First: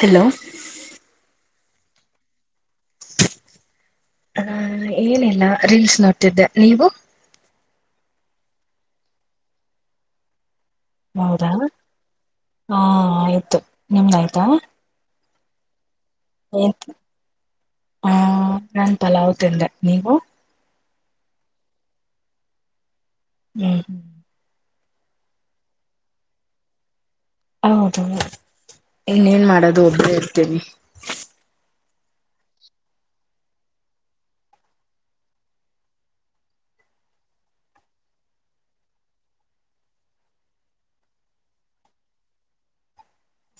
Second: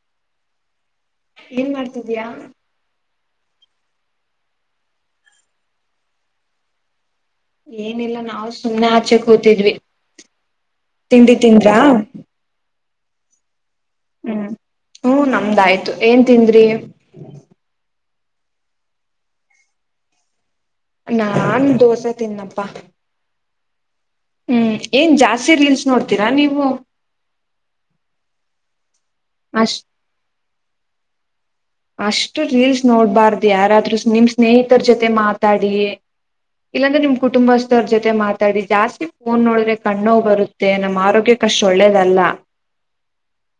Hello ಏನ್ ಮಾಡ್ತಿದ್ಯಾ ಹ ಏನಿಲ್ಲ ರೀಲ್ಸ್ ನೋಡ್ತಿದ್ದೆ ನೀವು ಏನಿಲ್ಲ ನಾವು ಸುಮ್ನೆ ಆಚೆ ಕೂತಿದ್ವಿ ತಿಂಡಿ ಹೌದಾ ತಿಂದ್ರಾ ಹಾ ಆಯ್ತು ನಿಮ್್ದ ಆಯ್ತಾ ಹಂದಾಯ್ತು ಏನ್ ತಿಂದ್ರಿ ಹ ನನ್ ಪಲಾವ್ ತಿಂದೆ ನೀವು ನಾನ್ ದೋಸೆ ತಿನ್ನಪ್ಪಾ ಹು ಹ್ಮ್ ಏನ್ ಜಾಸ್ತಿ ರೀಲ್ಸ್ ನೋಡ್ತೀರಾ ನೀವು ಹೌದು ಇನ್ನೇನ್ ಮಾಡೋದು ಅಷ್ಟ ಒಬ್ಬ್ದೇ ಇರ್ತೇನಿ ಅಷ್ಟು ರೀಲ್ಸ್ ನೋಡ್ಬಾರ್ದು ಯಾರಾದ್ರರು ನಿಮ್ ಸ್ನೇಹಿತರ ಜೊತೆ ಮಾತಾಡಿ ಇಲ್ಲಾಂದ್ರೆ ನಿಮ್ ಕುಟುಂಬಸ್ಥರ ಜೊತೆ ಮಾತಾಡಿ ಜಾಸ್ತಿ ಫೋನ್ ನೋಡ್ರೆ ಕಣ್ಣೋಗ್ ಬರುತ್ತೆ ನಮ್ಮ ಆರೋಗ್ಯ ಕಷ್ಟ ಒಳ್ಳೇದಲ್ಲ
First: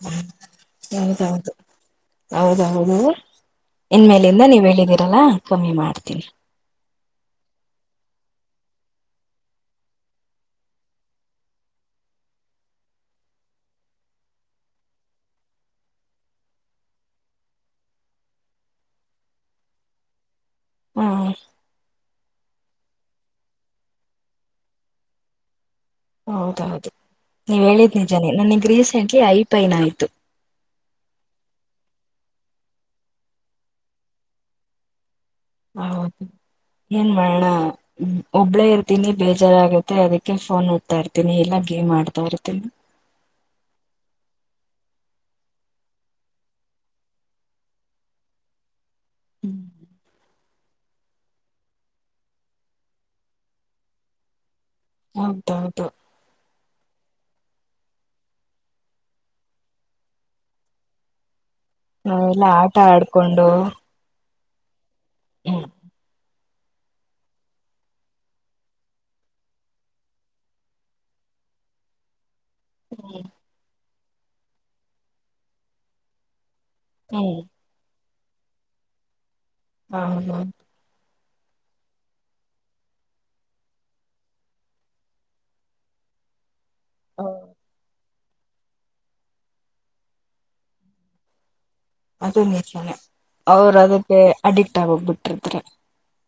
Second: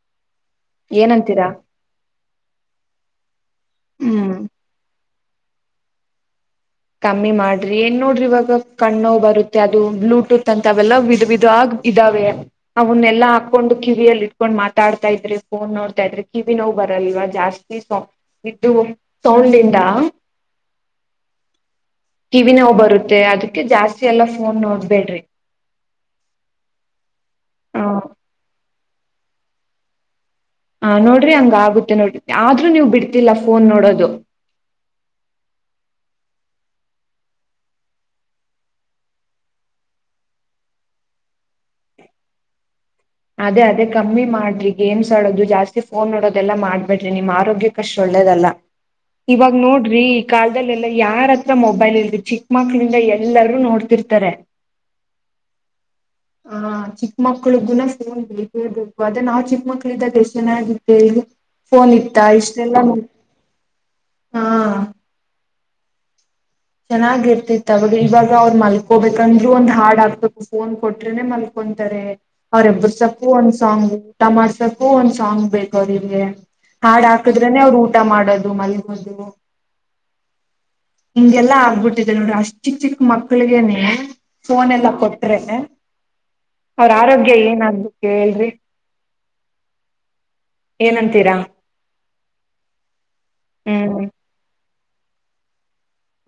ಹ ಏನಂತೀರಾ ಹೌದೌದು ಹೌದೌ ಹೌದು ಇನ್ ಹ್ಮ್ ಮೇಲಿಂದ ನೀವ್ ಹೇಳಿದ್ದೀರಿ ಲ್ಲ ಕಮ್ಮಿ ಮಾಡ್ತೀವಿ ಕಮ್ಮಿ ಮಾಡ್ರಿ ಏನ್ ನೋಡ್ರಿ ಇವಾಗ ಕಣ್ ನೋವು್ ಬರುತ್ತೆ ಅದು ಬ್ಲೂಟೂತ್ ಅಂತ ಅವೆಲ್ಲಾ ವಿಧ ವಿಿದ ಆಗ ಇದಾವೆ ಅವನ್ನೆಲ್ಲಾ ಹಾಕೊಂಡು ಕಿವಿಯಲ್ಲಿ ಇಟ್ಕೊಂಡ್ ಮಾತಾಡ್ತಾ ಇದ್ರಿ ಫೋನ್ ನೋಡ್ತಾ ಇದ್ರಿ ಕಿವಿ ನೋವು ಬರಲ್ವ ಜಾಸ್ತಿ ಸ್ ಇದು ಸೌಂಡ್ಿಂದ ಹ್ಮ್ ಟಿವ ನೋವು ಬರುತ್ತೆ ಅದಕ್ಕೆ ಜಾಸ್ತಿ ಎಲ್ಲ ಫೋನ್ ನೋಡ್ಬೇಡ್ರಿ ಹೌದೌದು ನೀವ ಹ ಹೇಳಿದ್ ನಿಜಾನನೆ ನನಗ್ ರೀಸೆಂಟ್ ಐ ಪೈನ ಆಯ್ತು ಹ ನೋಡ್ರಿ ಹಂಗ ಆಗುತ್ತೆ ನೋಡ ಆದ್ರೂ ನೀವು್ ಬಿಡ್ತಿಲ್ಲ ಫೋನ್ ನೋಡೋದು ಹೌದು ಏನ್ ಮಾಡಣ ಒಬ್ಳೇ ಇರ್ತೀನಿ ಬೇಜಾರಾಗುತ್ತೆ ಅದಕ್ಕೆ ಫೋನ್ ನಡ್ತಾ ಇರ್ತೀನಿ ಎಲ್ಲ ಗೇಮ್ ಆಡ್ತಾ ಇರ್ತೀನಿ ಅದೇ ಅದೇ ಕಮ್ಮಿ ಮಾಡ್ರಿ ಗೇಮ್ಸ್ ಆಡೋದು ಜಾಸ್ತಿ ಫೋನ್ ನೋಡೋದೆಲ್ಲಾ ಮಾಡ್ಬೇಡ್ರಿ ನಿಮ್ಮ್ ಆರೋಗ್ಯಕ್ಕಷ್ಟ್ ಒಳ್ಳೇದಲ್ಲ ಇವಾಗ ಹ್ಮ್ ನೋಡ್ರಿ ಈ ಕಾ ಮ ಎಲ್ಲ ಯಾರತ್ರ ಮೊಬೈಲ್ ಇಲ್ ಚಿಕ್ ಮಕ್ಳಿಂದ ಎಲ್ಲರೂ ನೋಡ್ತಿರ್ತಾರೆ ಅೌದೌದು ಮಕ್ಕಳು ಗುಣ ನ್ ಬೇಕೇ ಬೇಕು ಅದೇ ನಾವು ಚಿಕ್ಕ ಮಕ್ಕಳ್ದ ದಷ್ಟ ಚೆಾಗಿದ್ದೆ ಈಗ ನ ಎಲ್ಲ ಆಟ ಆಡ್ಕೊಂಡು ಹಾ ಹ್ಮ ಚೆನ್ನಾಗಿ ಇರ್ತಿತ್ತು ಅವಾಗ ಇವಾಗ ಅವ್ರರು ಮಲ್ಕೋಬೇಕಂದ್ರು ಒಂದ್ ಹಾಡ್ ಆಕ್ಬೇಕು ಫೋನ್ ಕೊಟ್ರನೆ ಮಲ್ಕೊಂತಾರೆ ಅವ್ರ ಎಬ್ಬುರಸಕ್ಕೂ ಒಂದು ಸಾಂಗ್ ತಮಸಕೂ ಒಂದ್ ಸಾಂಗ್ ಬೇಕ ಅವ್ರವ್ಗೆ ಹಾಡ್ ಹ್ಮ್ ಹಾಕಿದ್ರನೆೇ ಅವ್ರು ಊ ಊಟ ಮಾಡೋದು ಮಲ್ಗೊ ಹೋದು ಹಾ ಹಾ ಹಿಂಗೆಲ್ಲಾ ಆಗ್ಬಿಟ್ಟಿದೆ ನೋಡ್ರಿ ಅಷ್ಟಿ ಚಿಕ್ಕ ಮಕ್ಳಿಗೆ ನೀ ಫೋನ್ ಎಲ್ಲಾ ಕೊಟ್ರೆ ಅವ್ರ ಆರೋಗ್ಯ ಏನು ಹೇಳ್ರಿ ಏನಂತೀರಾ ಅದ ನಿಜನೆ ಅವ್ರ ಹ್ಮ್ ಅದಕ್ಕೆ ಅಡಿಕ್ಟ್ ಟ್ಟ ಹೋಗ್ಬಿಟ್ಟಿದ್ರ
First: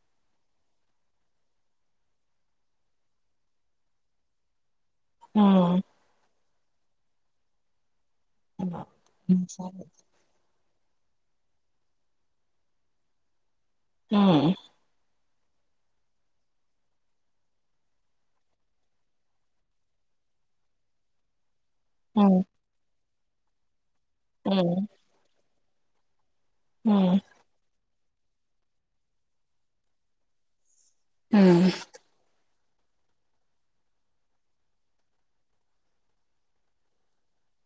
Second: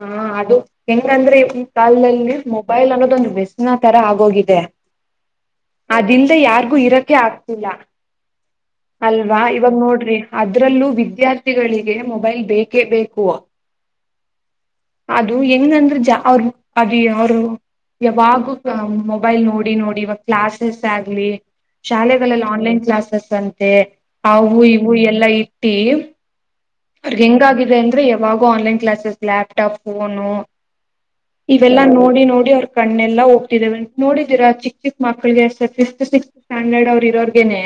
ಹಾ ಅದು ಹೆಂಗಂದ್ರೆ ಇವನ್ ಕಲ್ದಲ್ಲಿ ಮೊಬೈಲ್ ಅನ್ನೋದೊಂದ್ ವ್ಯಸಿನ ತರ ಆಗೋಗಿದೆ ಹ್ಮ್ ಅದಿಂದ ಯಾರದು ಇರಕೆ ಆಗ್ತಿಲ್ಲ ಅಲ್ವಾ ಹ್ಮ್ ಇವಾಗ ಸರಿ ನೋಡ್ರಿ ಅ ಅದ್ರಲ್ಲೂ ವಿದ್ಯಾರ್ಥಿಗಳಿಗೆ ಮೊಬೈಲ್ ಬೇಕೇ ಬೇಕು ಹ್ಮ್ ಅದು ಹೆಂಗಂದ್ರೆ ಜ ಅವರು ಅದು ಅವರು ಯಾವಾಗೂ ಮೊಬೈಲ್ ನೋಡಿ ನೋಡಿ ಇವಾಗ ಕ್ಲಾಸಸ್ ಆಗ್ಲಿ ಹ್ಮ್ ಶಾಲೆಗಳೆಲ್ಲ ಆನ್ಲೈನ್ ಕ್ಲಾಸಸ್ ಸಂತೆ ಹವು ಹ್ಮ್ ಇವು ಎಲ್ಲ ಇ [inaudible] ಹ್ಮ್ ಅವರ್ಗ್ ಹೆಂಗಾಗಿದೆ ಯಾವಾಗೋ ಆನ್ಲೈನ್ ಕ್ಲಾಸಸ್ ಲ್ಯ್ಪ್ಟಾಪ್ ಫೋನು ಹ್ಮ್ ಇವೆಲ್ಲಾ ನೋಡಿ ನೋಡಿ ಅವ್ರ ಕಣ್ಣೆಲ್ಲ ಹೋಗ್ತಿದ್ದೇವೆ ನೋಡಿದೀರಾ ಚಿಕ್ ಚಿಕ್ ಮಕ್ಳಿಗೆ ಫಿಫ್ತ್ ಸಿಕ್ಸ್ತ್ ಸ್ಟ್ಯಾಂಡರ್ಡ್ ಅವ್ರರು ಇರೋರ್ಗೇನೆ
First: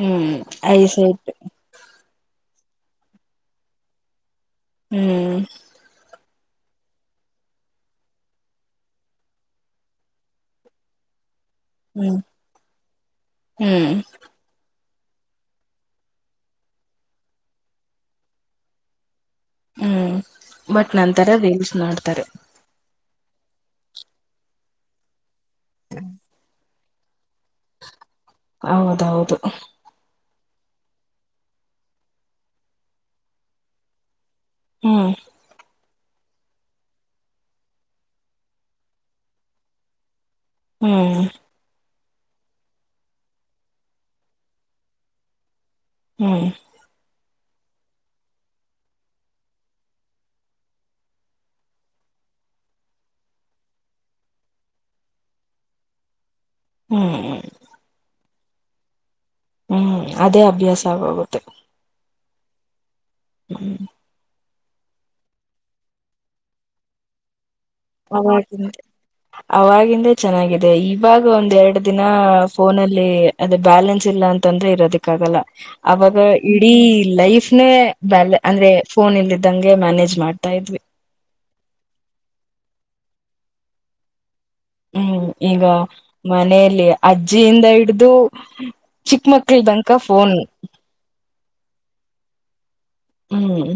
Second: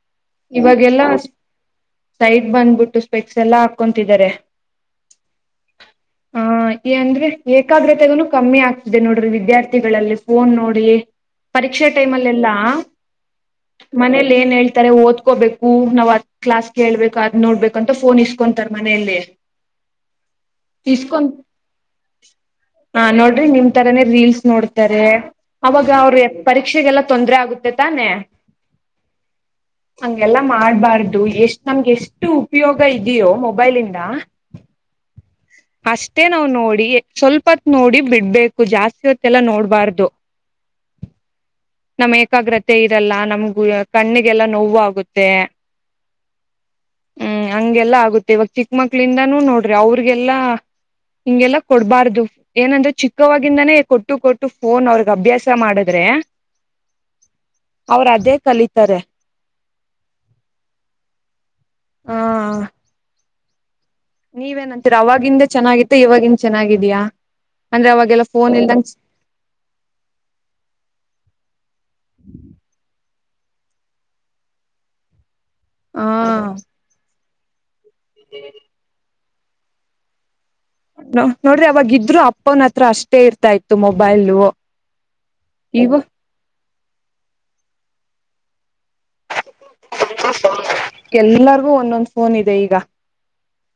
ಹ್ಮ್ ಐ ಸಟ್ಟು ಬಂದ್ಬಿಟ್ಟುಷ್ಟ ಪೆಕ್ಸ್ ಎಲ್ಲಾ ಹಾಕೊತಿದ್ದಾರೆ ಹ್ಮ್ ಹ ಅಂದ್ರೆ ಏಕಾಗ್ರತೆಗ ಕಮ್ಮಿ ಆಗ್ತಿದೆ ನೋಡ್ರಿ ವಿದ್ಯಾರ್ಥಿಗಳಲ್ಲಿ ಫೋನ್ ನೋಡಿ ಪರೀಕ್ಷೆ ಟೈಮ್ ಹ್ಮ್ ಅಲ್ಲ ಎಲ್ಲಾ ಹ್ಮ್ ಮನೇಲಿ ಏನ್ ಹೇಳ್ತ ತರ ಓದ್ಕೋಬೇಕು ನಾವ್ ಅದ್ ಕ್ಲಾಸ್ ಕೇಳ್ಬೇಕು ಅದ್ ನೋಡ್ಬೇಕು ಕಂತ ಫೋನ್ ಇಸ್ಕೊಂತರ್ ಮನೆಯಲ್ಲಿ ಹ್ಮ್ ಬಟ್ ನಂತರ ರೀಲ್ಸ್ ನೋಡ್ತಾರೆ ಹಾ ನೋಡ್ರಿ ನಿಮ್ ತರಾನೇ ರಿಲ್ಸ್ ನೋಡ್ತಾರೆ ಅವಾಗ ಅವ್ರ ಪರೀಕ್ಷೆಗೆಲ್ಲ ತೊಂದರೆ ಆಗುತ್ತೆ ತಾನೆ ಹೌದೌದು ಎಲ್ಲಾ ಮಾಡಬಾರದು ಎಷ್ಟು ನಮಗೆ ಎಷ್ಟು ಉಪಯೋಗ ಇದಿಯೋ ಮೊಬೈಲ್ ಇಂದ ಹ್ಮ್ ಅಷ್ಟೇ ನಾವ್ ನೋಡಿ ಸ್ವಲ್ಪ ಹೊತ್ತು ನೋಡಿ ಬಿಡಬೇಕು ಜಾಸ್ತಿ ಹೊತ್ತಲ್ಲ ನೋಡಬಾರದು ಹ್ಮ್ ನಮ್ ಏಕಾಗ್ಇರಲ್ಲ ನಮಗೂ ಕಣ್ಣಿಗೆಲ್ಲ ನೋವು ಆಗುತ್ತೆ ಹ್ಮ್ ಹ್ಮ್ ಹಂಗೆಲ್ಲಾ ಆಗುತ್ತೆ ಇವಾಗ ಚಿಕ್ಕ ಚಿಕ್ಕ ಮಕ್ಕಳಿಂದಾನು ನೋಡ್ರಿ ಅವರಿಗೆಲ್ಲ ಹಿಂಗೆಲ್ಲಾ ಕೊಡಬಾರದು ಏನಂದ್ರೆ ಚಿಕ್ಕವಾಗಿಂದಾನೇ ಕೊಟ್ಟು ಕೊಟ್ಟು ಫೋನ್ ಅವರಿಗೆ ಅಭ್ಯಾಸ ಮಾಡಿದ್ರೆ ಹೂ ಕಲಿತರೆ ಹೂಅದೇ ಅಭ್ಯಾಸ ಆಗೋಗುತ್ತೆ ಹಾ ಹ್ಮ್ ನೀವೇನಂತೀರಾ ಅವವಾಗಿಂದ ಚೆನ್ನಾಗಿತ್ತ ಇವಾಗಿಂದ ಚೆನ್ನಾಗಿದ್ಯಾ ಅಂದ್ರೆ ಅವಾಗೆಲ್ಲ ಅವ ಫೋನ್ ಇಲ್ದಂಗ ಅವಾಗಿಂದೆ ಚೆನ್ನಾಗಿದೆ ಇವಾಗ ಒಂದ್ ಎರಡು ದಿನ ಫೋನಲ್ಲಿ ಅದುಬ್ಯಾಲೆನ್ಸ್ ಇಲ್ಲ ಅಂತಂದ್ರೆ ಇರೋದಕ್ಕೆ ಆಗಲ್ಲ ಅವಾಗ ಹ ಇಡೀ ಲೈಫ್ ನೇ ಬ ಅಂದ್ರೆ ಫೋನ್ ಇಲ್ಲ [unintelligible] ಇದ್ದಂಗೆ ಮ್ಯಾನೇಜ್ ಮಾಡ್ತಾ ಇದ್ವಿ ನೋಡ್ರಿ ಅವಾಗ ಇದ್ರು ಅಪ್ಪನ ಹತ್ರ ಅಷ್ಟೇ ಇರ್ತಾ ಇತ್ತು ಮೊಬೈಲ್ ಹ್ಮ್ ಈಗ ಮನೆಯಲ್ಲಿ ಅಜ್ಜಿಯಿಂದ ಹಿಡ್ದು ಚಿಕ್ಕ ಮಕ್ಕಳ ದಂಕ ಫೋನ್ ಎಲ್ಲರಿಗೂಒಂದೊಂದ್ ಫೋನ್ ಇದೆ ಈಗ ಹ್ಮ್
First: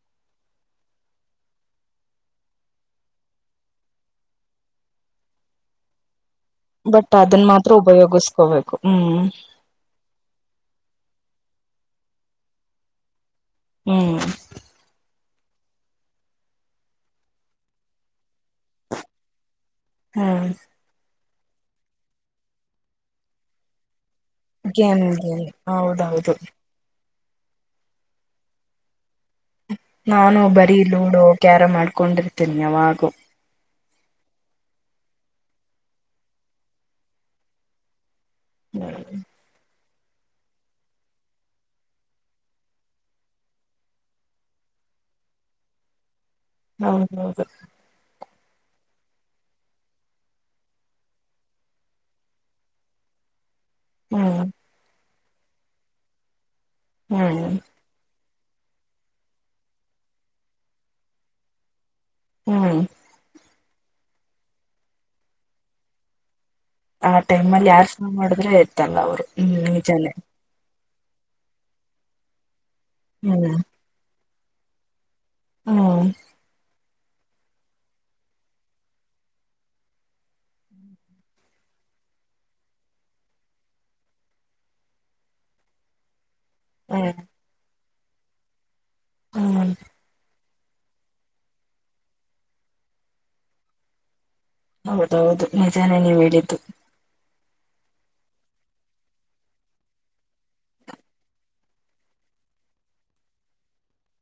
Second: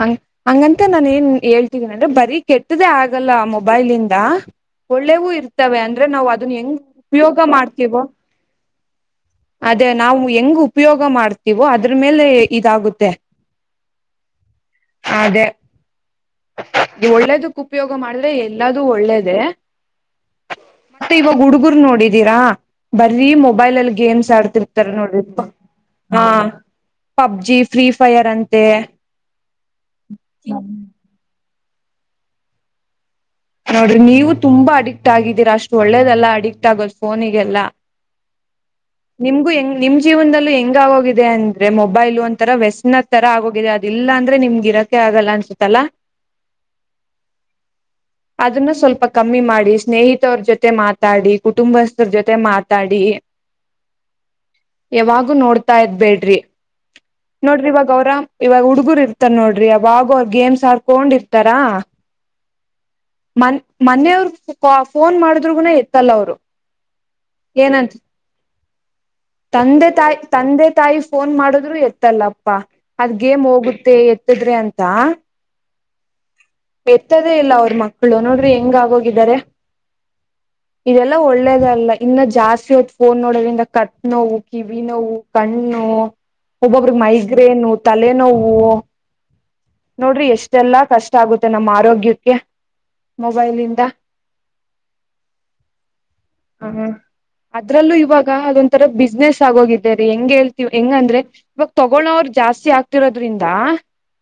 ಹಂಗ ಹಂಗಂತ ನಾನ ಏನ್ ಹೇಳ್ತಿದೀನಿ ಅಂದ್ರೆ ಬರಿ ಕೆಟ್ಟದ್ದೆಆಗಲ್ಲ ಆ ಮೊಬೈಲ್ ಇಂದ ಒಳ್ಳೆವೂ ಇರ್ತವೆ ಅಂದ್ರೆ ನಾವು ಬಟ್ ಅದನ್ನ ಮಾತ್ರ ಉಪಯೋಗಿಸಕೋಬೇಕು ಹೂ ಅದೇನ್ ನಾವು ಹೆಂಗ್ಉಪಯೋಗ ಮಾಡ್ತೀವೋ ಅದ್ರ ಮೇಲೆ ಇದಾಗುತ್ತೆ ಹ್ಮ್ ಅದೇ ಒಳ್ಳೇದಕ್ ಉಪಯೋಗ ಮಾಡಿದ್ರೆ ಎಲ್ಲಾ ದು ಒಳ್ಳೇದ ಹ್ಮ್ ಇವಾಗ ಹುಡುಗರು ನೋಡಿದ್ದೀರಾ ಬರೀ ಮೊಬೈಲ್ ಅಲ್ಲಿ ಗೇಮ್ಸ್ ಆಡ್ತಿರ್ತಾರೆ ಗೇಮ್ ನೋಡ್ರಿಪ್ಪ ಗೇಮ್ ಹಾ ಹೌದೌದು ಪಬ್ಜಿ ಫ್ರೀಫೈರ್ ಅಂತೆ ನಾನು ಬರೀ ಲೂಡೋ ಕ್ಯಾರಮ್ ಮಾಡ್ಕೊಂಡಿರ್ತೀನಿ ಯಾವಾಗು ನೋಡ್ರಿ ನೀವು ತುಂಬಾ ಅಡಿಕ್ಟ್ ಆಗಿದ್ದೀರಾ ಅಷ್ಟು ಒಳ್ಳೇದಲ್ಲಾ ಅಡಿಕ್ಟ್ ಆಗೋದು ಫೋನಿಗೆಲ್ಲ ಹ್ಮ್ ನಿಮ್ಗೂ ಹೆಂಗ ನಿಮ ಜೀವನದಲ್ಲಿ ಹೆಂಗ ಆಗೋಗಿದೆ ಅಂದ್ರೆ ಮೊಬೈಲ್ ಒಂತರ ವ್ಯಸ್ನ ತರ ಆಗೋಗಿದೆ ಅದಲ್ಲಾಂದ್ರೆ ನಿಮ್ಗೆ ಇರಕೆ ಆಗಲ್ಲ ಅನ್ಸುತ್ತಲ್ಲ ಹೌ ಹೌದು ಅದನ್ನು ಸ್ವಲ್ಪ ಕಮ್ಮಿ ಮಾಡಿ ಸ್ನೇಹಿತವರ ಜೊತೆ ಮಾತಾಡಿ ಕುಟುಂಬಸ್ಥರ ಜೊತೆ ಮಾತಾಡಿ ಹ್ಮ್ ಯಾವಾಗು ನೋಡ್ತಾ ಇದ್ ಬೇಡ್ರಿ ಹ್ಮ್ ನೋಡ್ರಿ ಇವಾಗೌರಾ ಇವಾಗ ಹುಡ್ಗುರು ಇರ್ತಾರ ನೋಡ್ರಿ ಅವಾಗೋ ಅವರು ಗೇಮ್ಸ್ ಆರ್ಕೊಂಡಿರ್ತಾರ ಹ್ಮ ಮ ಮನೆಯವ್ರು ಫೋನ್ ಮಾಡಿದ್ರುಗೂನ ಎತ್ತಲ್ಲ ಅವ್ರು ಆ ಟೈಮ್ಲ್ಲಿ ಯಾರ ಏನಂತ ಫೋನ್ ಮಾಡಿದ್ರೆ ಎತ್ತಲ್ಲ ಅವ್ರು ಹ್ಮ್ ತಂದೆ ನಿಜಾನೇ ತಾಯಿ ತಂದೆ ತಾಯಿ ಫೋನ್ ಮಾಡುದ್ರು ಎತ್ತಲ್ಲಪ್ಪಾ ಅದ್ಗೇಮ್ ಹೋಗುತ್ತೆ ಎ ಹತಿದ್ರೆ ಅಂತ ಹಾ ಎತ್ತದೇ ಇಲ್ಲ ಅವ್ರ ಮಕ್ಕ ಮಕ್ಕಳು ನೋಡ್ರಿ ಹೆಂಗ ಆಗೋಗಿದ್ದಾರೆ ಇದೆಲ್ಲ ಒಳ್ಳೇದಲ್ಲ ಇನ್ನ ಜಾಸ್ತಿ ಹೋದ ಫೋನ್ ನೋಡೋದ್ರಿಂದ ಕತ್ ನೋವು ಕಿವಿ ನೋವು ಕಣ್ಣು ಒಬ್ಬೊಬ್ರಿಗೆ ಹ್ಮ್ ಮೈಗ್ರೇನ್ ತಲೆನೋವು ಹ್ಮ್ ನೋಡ್ರಿ ಎಷ್ಟು. ಎಲ್ಲಾ ಕಷ್ಟ ಆಗುತ್ತೆ ನಮ್ಮ ಆರೋಗ್ಯಕ್ಕೆ ಮೊಬೈಲ್ಲಿಂದ. ಹೌದ. ಹೌದು ನಿಜಾನೇ ನೀವು ಹೇಳಿದ್ದು. ಅದ್ರಲ್ಲೂ ಇವಾಗ ಅದೊಂಥರ ಬಿಸ್ನೆಸ್ ಆಗೋಗಿದೇ ರೀ ಹೆಂಗ್ ಹೇಳ್ತಿೀವಿ ಹೆಂಗ ಅಂದ್ರೆ ಇವಾಗ ತಗೋಳವ್ರ ಜಾಸ್ತಿ ಆಗ್ತಿರೋದ್ರಿಂದ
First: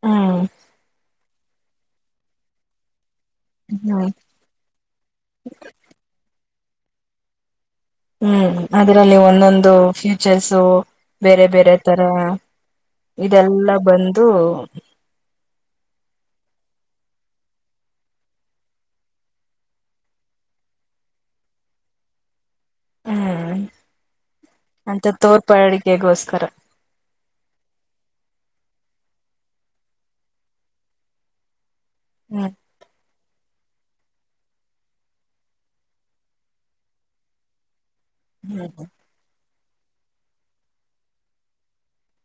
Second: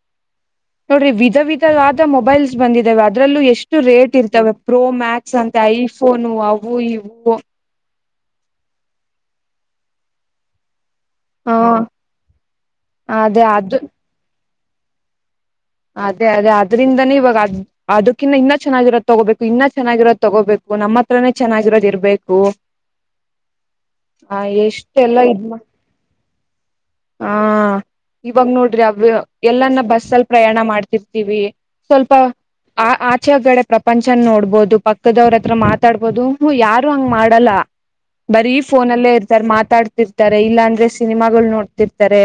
ಹ್ಮ್ ನೋಡ್ರಿ ವಿ ವಿಧ ವಿಧವಾದ ಮೊಬೈಲ್ಸ್ ಬಂದಿದ್ದಾವ ಅದರಲ್ಲೂ ಎಷ್ಟು ಹ್ಮ್ ರೇಟ್ ಇರ್ತವೆ ಪ್ರೋ ಮ್ಯಾಕ್ಸ್ ಅಂತ ಐ ಉನೊ ಅವು ಇವು ಹ್ಮ್ ಅದರಲ್ಲಿ ಒಂದೊಂದು ಫ್ಯೂಚರ್ಸು ಬೇರೆ ಬೇರೆ ಹ ತರ ಅದೇ ಇದೆಲ್ಲ ಅದು ಬಂದು ಅದೇ ಅದೇ ಅದ್ರಿಂದನೇ ಇವಾಗ ಅದ್ ಅದಕಿಂತ ಇನ್ನ ಚೆನ್ನಾಗಿರೋದ ತಗೋಬೇಕು ಇನ್ನ ಚೆನ್ನಾಗಿರೋದ ತಗೋಬೇಕು ನಮ್ಮ ಹತ್ರನೇ ಚೆನ್ನಾಗಿರೋದ ಇರ್ಬೇಕು. ಹ್ಮ್ ಆ ಅಂತ ಎಷ್ಟೆಲ್ಲ ಇದ್ಮ ತೋರ್ಪಡಿಕೆಗೋಸ್ಕರ ಆ ಇವಾಗ ನೋಡ್ರಿ. ಎಲ್ಲನ್ನ ಬಸ್ಲ್. ಪ್ರಯಾಣ ಮಾಡ್ತಿರ್ತಿವಿ. ಸ್ವಲ್ಪ ಹ್ಮ್ ಆ ಆಚೆ ಗಡೆ. ಪ್ರಪಂಚನ ನೋಡ್ಬೋದು ಪಕ್ಕದವ್ರ ಹತ್ರ ಮಾತಾಡ್ಬೋದು ಹ ಯಾರು ಹಂಗ್ ಮಾಡಲ್ಲ ಬರೀ ಹ್ಮ್ ಫೋನಲ್ಲೇ ಇರ್ತಾರೆ ಮಾತ್ ಮಾತಾಡ್ತಿರ್ತಾರೆ ಇಲ್ಲಾಂದ್ರೆ ಸಿನಿಮಾಗಳ ನೋಡ್ತಿರ್ತಾರೆ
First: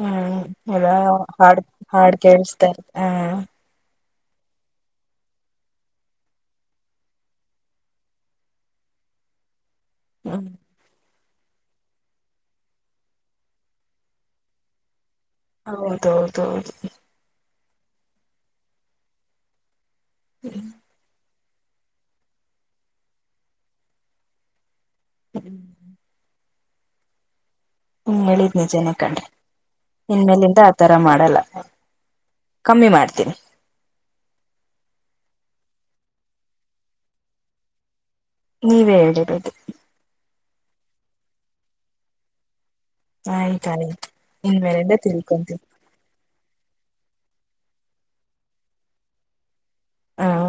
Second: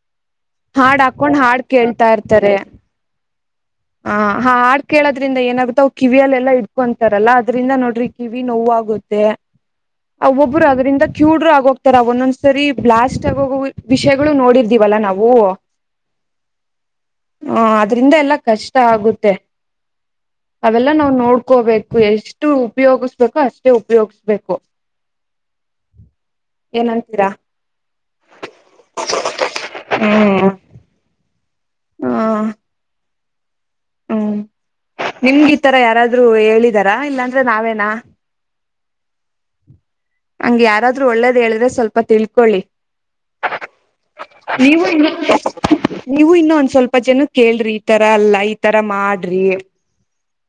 ಹ್ಮ್ ಹಾಡ್ ಹಾಕೊಂಡ್ ಹಾಡ್ ಕೇಳ್ತಾ ಕೇಳ್ಸ್ತಾ ಇ ಹ ಹ ಹಾ ಹಾಡ್ ಕೇಳೋದ್ರಿಂದ ಏನಾಗುತ್ತೆ ಅವ ಕಿವಿಯಲ್ಲೆಲ್ಲಾ ಇಡ್ಕೊಂತಾರಲ್ಲ ಅದ್ರಿಂದ ನೋಡ್ರಿ ಕಿವಿ ನೋ್ಾಗುತ್ತೆ ಹ್ಮ್ ಅವೊಬ್ಬರು ಅದ್ರಿಂದ ಕ್ಯೂಡ್್ರ ಆಗೋಗ್ತಾರ ಒಂದೊಂದ್ಸರಿ ಬ್ಲಾಸ್ಟ್ ಆಗೋಗ ವಿಷಯಗಳು ನೋಡಿರ್ಿದಿವವಲ್ಲಾ ನಾವು ಹೌದೌದ ಹೌದು ಹಾ ಅದ್ರಿಂದ ಎಲ್ಲಾ ಕಷ್ಟ ಆಗುತ್ತೆ ಅವೆಲ್ಲಾ ನಾವವು ನೋಡ್ ಕುಕೋಬೇಕು ಎಷ್ಟು ಉಪಯೋಗಸ್್ಬೇಕು ಅಷ್ಟೇ ಉಪಯೋಗಿಸ್ಬೇಕು ಹ್ಮ್ ಏನಂತೀರಾ ಹ್ಮ್ ಹೇಳಿದ್ ನಿಜನೇ ಕಂಡ್ರೆ ನಿನ್ ಹ್ಮ್ ಮೇಲಿಂದ ಆತರ ಮಾಡಲ್ಲ ಹಾ ಕಮ್ಮಿ ಮಾಡ್ತೀನಿ ಹ್ಮ್ ನಿಮ್ ಈ ತರ ಯಾರಾದ್ರರು ಹೇಳಿದಾರಾ ಇಲ್ಲಾಂದ್ರೆ ನಾವೇನಾ ನೀವೇ ಹೇಳಿಬೋದು ಹಂಗ ಯಾರಾದ್ರರು ಒಳ್ಳೇದ ಹೇಳಿದ್ರೆ ಸ್ವಲ್ಪ ತಿಳ್ಕೊಳ್ಳಿ ಹಯ್ ಕಾಯ ನೀವು ಇನ್ವೇರೆಲ್ಲ ಇನ್ನು ತಿಳ್ಕೊಂತೀನಿ ನೀವು ಇನ್ನೊ ಒಂದ್ ಸ್ವಲ್ಪ ಜನ ಕೇೇಳ್ರಿ ಈ ತರ ಅಲ್ಲ ಈ ತರ ಮಾಡ್ರಿ ಹಾ [unintelligible]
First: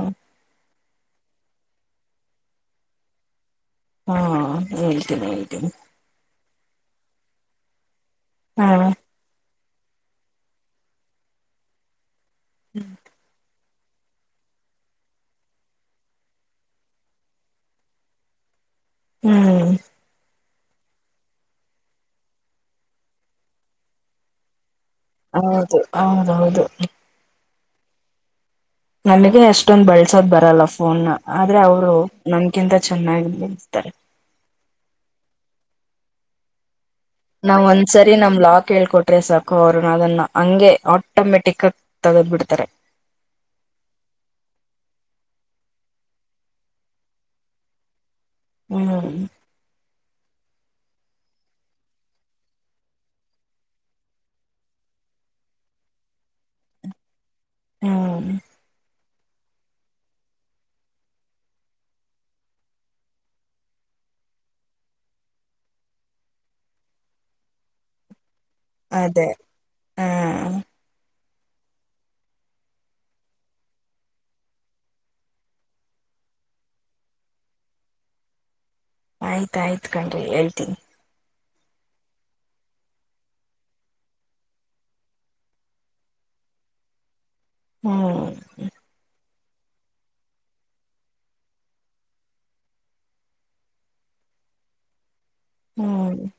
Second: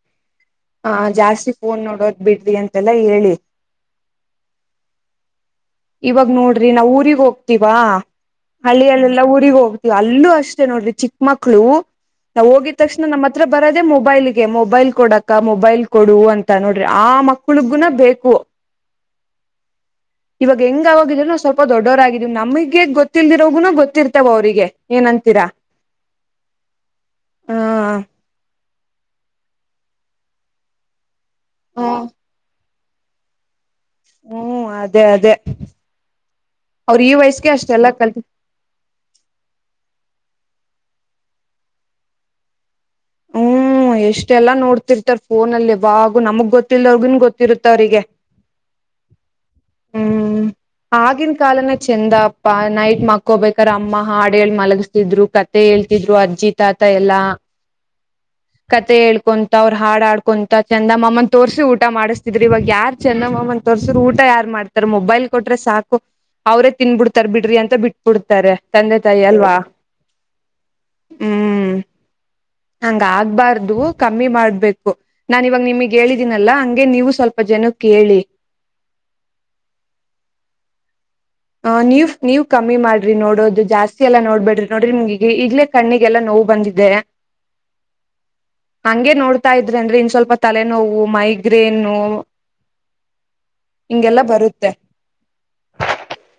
[unintelligible] ಹ ಜಾಸ್ತಿ ಫೋನ್ ನೋಡೋದ್ ಬಿಡ್ರಿ ಅಂತೆಲ್ಲ ಹೇಳಿ ಹಾ ಹೇಳ್ತೀನಿ ಹೇಳ್ತೀನಿ [unintelligible] ರಿ ನಾವ್ ಊರಿಗೆ ಹೋಗ್ತವಾ ಹಾ ಹಳ್ಳಿಯಲ್ಲೆಲ್ಲಾ ಊರಿಗೆಗ ಹೋಗ ಅಲ್ಲೂ ಅಷ್ಟೇ ನೋಡ್ರಿ ಚಿಕ್ಕ ಮಕ್ಳು [unintelligible] ನಾವು ಹೋಗಿದ ತಕ್ಷಣ ನಮ್ಮ ಹತ್ರ ಬರದದೆ ಮೊಬೈಲ್ ಗೆ ಮೊಬೈಲ್ ಕೊಡಕ್ ಕ್ಕ ಮೊಬೈಲ್ ಕೊಡುುವ ಅಂತ ನೋಡ್ರಿ ಆ ಮಕ್ಳಗುನ ಬೇಕು ಹ್ಮ್ ಇವಾಗ ಹೆಂಗ ಆಗಿದ್ರು ನ ಸ್ವಲ್ಪ ದೊಡ್ಡವರಾಗಿದೀ ನಮಗಗೆ ಗೊಲ್ದಿರೋಗುನ ಗೊತ್ತಿರ್ತಾವ ಅವ್ರರಿಗೆ ಹೌದು ಹೌದೌದು [unintelligible] ಹಾ [unintelligible] ನನಗೆ ಎಷ್ಟೊಂದ್ ಬಳ್ಸೋದ್ ಬರಲ್ಲ ಫೋನ್ [unintelligible] ಆದ್ರೆ ಅವರು ನನ್ಕಿಂತ [unintelligible] ಚೆನ್ನಾಗಿ ನಿಸ್ತಾರೆ [unintelligible] ಹ್ಮ್ ಅದೇ ಅದೇ [unintelligible] ವಯಸ್ಗೆ ನಾವ್ ಅಷ್ಟೆಲ್ಲಾ ಒಂದ್ಸರಿ ಕಲ್ತ್ ನಮ್ ಲಾಕ್ ಹೇಳ್ಕೊಟ್ಟವಿ [unintelligible] ಸಾಕು ಅವ್ರನ್ನ ಅದನ್ನ ಹಂಗೆ ಆಟೋಮೆಟಿಕ್ ಆಗ ತದದಬಿಡ್ತಾರೆ [unintelligible] ಹ್ಮ್ ಎಷ್ಟೆಲ್ಲಾ ನೋಡ್ತಿರ್ತಾರ್ ಫೋನಲ್ಲಿ ಅವಾಗು ನಮಗ್ ಗೊತ್ತಲ್ದವಗನ್ ಗೊತ್ತಿರುತ್ತ ಅವಿಗೆ [unintelligible] ಹ್ಮ್ [unintelligible] ಹ್ಮ್ ಆಗಿನ ಕಾಲನ ಚಂದ ಅಪ್ಪ ನೈಟ್ ಮಕ್ಕೋಬೇಕಾರ ಅಮ್ಮ ಹಾಡು ಮಲಗಸ್ತಿದ್ರು ಕತೆ ಹೇಳ್ತಿದ್ರು ಅರ್ಜಿ ತಾತ ಎಲ್ಲಾ ಹ್ಮ್ [unintelligible] ಕತೆ ಹೇಳ್ [unintelligible] ಕೊಂತ ಅವರು ಹಾಡಾಡ್ಕೊಂತಾ ಚಂದ ಮಾಮ್ಮನ್ ತೋರ್ಸಿ ಊಟ ಮಾಡ್ತಿದ್ರಿ ಇವಾಗ ಯಾರ್ ಚಂದ ಮಾಮ್ಮನ್ ತೋರ್ಸ್ರ ಊಟ ಯಾರ್ ಮಾಡ್ತಾರ ಮೊಬೈಲ್ ಕೊಟ್ರೆ ಸಾಕು ಅವ್ರೇ ತಿನ್ಬಿಡ್ತಾರ ಬಿಡ್ರಿ ಅಂತ ಬಿಟ್ಬಿಡ್ತಾರೆ [unintelligible] ತಾಯಿ ಅದೇ ಅಲ್ವಾ ಹಾ [unintelligible] ಹ್ಮ್ [unintelligible] ಹಂಗ ಆಗ್ಬಾರ್ದು ಕಮ್ಮಿ ಮಾಡ್ಬೇಕು ನಾನ ಇವಾಗ ನಿಮಗ್ ಹೇಳಿದೀನಲ್ಲ ಹಂಗೆ ನೀವು ಸ್ವಲ್ಪ ಜನ ಕೇಳಿ [unintelligible] ಆಯ್ತಾಯ್ತ ಕಣ್ರಿ ಹೇಳ್ತೀನಿ [unintelligible] ಹ ನೀವ್ ನೀವ್ ಕಮ್ಮಿ ಮಾಡ್ರಿ ನೋಡೋದು ಜಾಸ್ತಿ ಎಲ್ಲಾ ನೋಡ್ಬೇಡ್ರಿ ನೋಡ್ರಿ ನಿಮ್ಗೆಗ ಈಗ್ಲೇ ಕಣ್ಣಿಗೆಲ್ಲಾ ನೋವು ಬಂದಿದೇ [unintelligible] ಹ್ಮ್ [unintelligible] ಹತಾ ಇದ್ರೆ ಅಂದ್ರೆ ಇನ್ ಸ್ವಲ್ಪ ತಲೆನೋವು ಮೈಗ್ರೇನು ಹಿಗೆಲ್ಲಾ ಬರುತ್ತೆ [unintelligible] ಹ್ಮ್ [unintelligible]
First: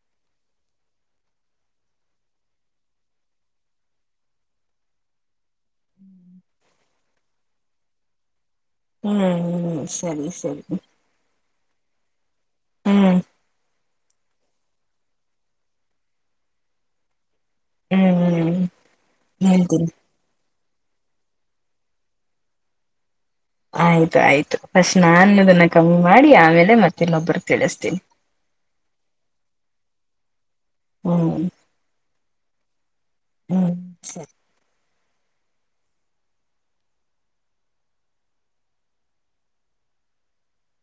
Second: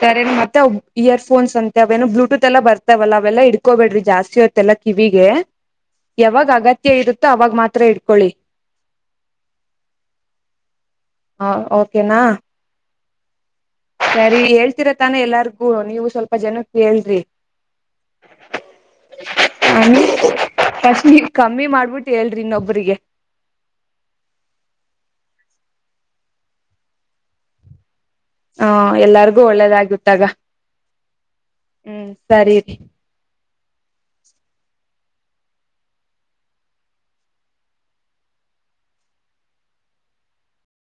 ಸರೆ ಮತ್ತೆ ಇಯರ್ಫೋನ್ಸ್ ಅಂತೆ ಅವೇನು ಬ್ಲೂಟೂತ್ ಎಲ್ಲ ಬರ್ತಾವವಲ್ಲ ಅವೆಲ್ಲ ಇಡ್ಕೋಬೇಡ್ರಿ ಜಾಸ್ತಿ ಆತ್ತ ಎಲ್ಲ ಕಿವಿಗೆ [unintelligible] ಯಾವಾಗ ಆಗತ್ತ [unintelligible] ಇರುತ್ತೋ ಅವಾಗ ಮಾತ್ರ ಇಡ್ಕೊಳ್ಳಿ [unintelligible] ಹ್ಮ್ ಹ್ಮ್ ಸರಿ ಸರಿ [unintelligible] ಹ ಓಕೆನಾ [unintelligible] ಹ್ಮ್ [unintelligible] ಸರಿ ಹೇಳ್ತಿರ ತಾನ ಎಲ್ಲಾರ್ಗೂ ನೀವು ಸ್ವಲ್ಪ ಜನಕ್ಕೆ ಹೇಳ್ರಿ [unintelligible] ಹ್ಮ್ ಹ್ಮ್ ನನ್ಕರಿ [unintelligible] ಕಷ್ಟ ಕಮ್ಮಿ ಮಾಡ್ಬಿಟ್ಟು ಹೇಳ್ರಿ ಇನ್ನೊಬ್ರಿಗೆ [unintelligible] ಆಯ್ತು ಆಯ್ತು ಫಸ್ಟ್ ನಾನು ಅದನ್ನ ಕಮ್ಮಿ ಮಾಡಿ ಆಮೇಲೆ ಮತ್ತ ಇನ್ನೊಬ್ರ ತಿಳಿಸ್ತೀನಿ [unintelligible] ಹಾ ಎಲ್ಲರಿಗೂ ಒಳ್ಳೆದಾಗಿತ್ತಾಗ [unintelligible] ಹ್ಮ [unintelligible] ಸರಿ [unintelligible] ಹ್ಮ್ [unintelligible]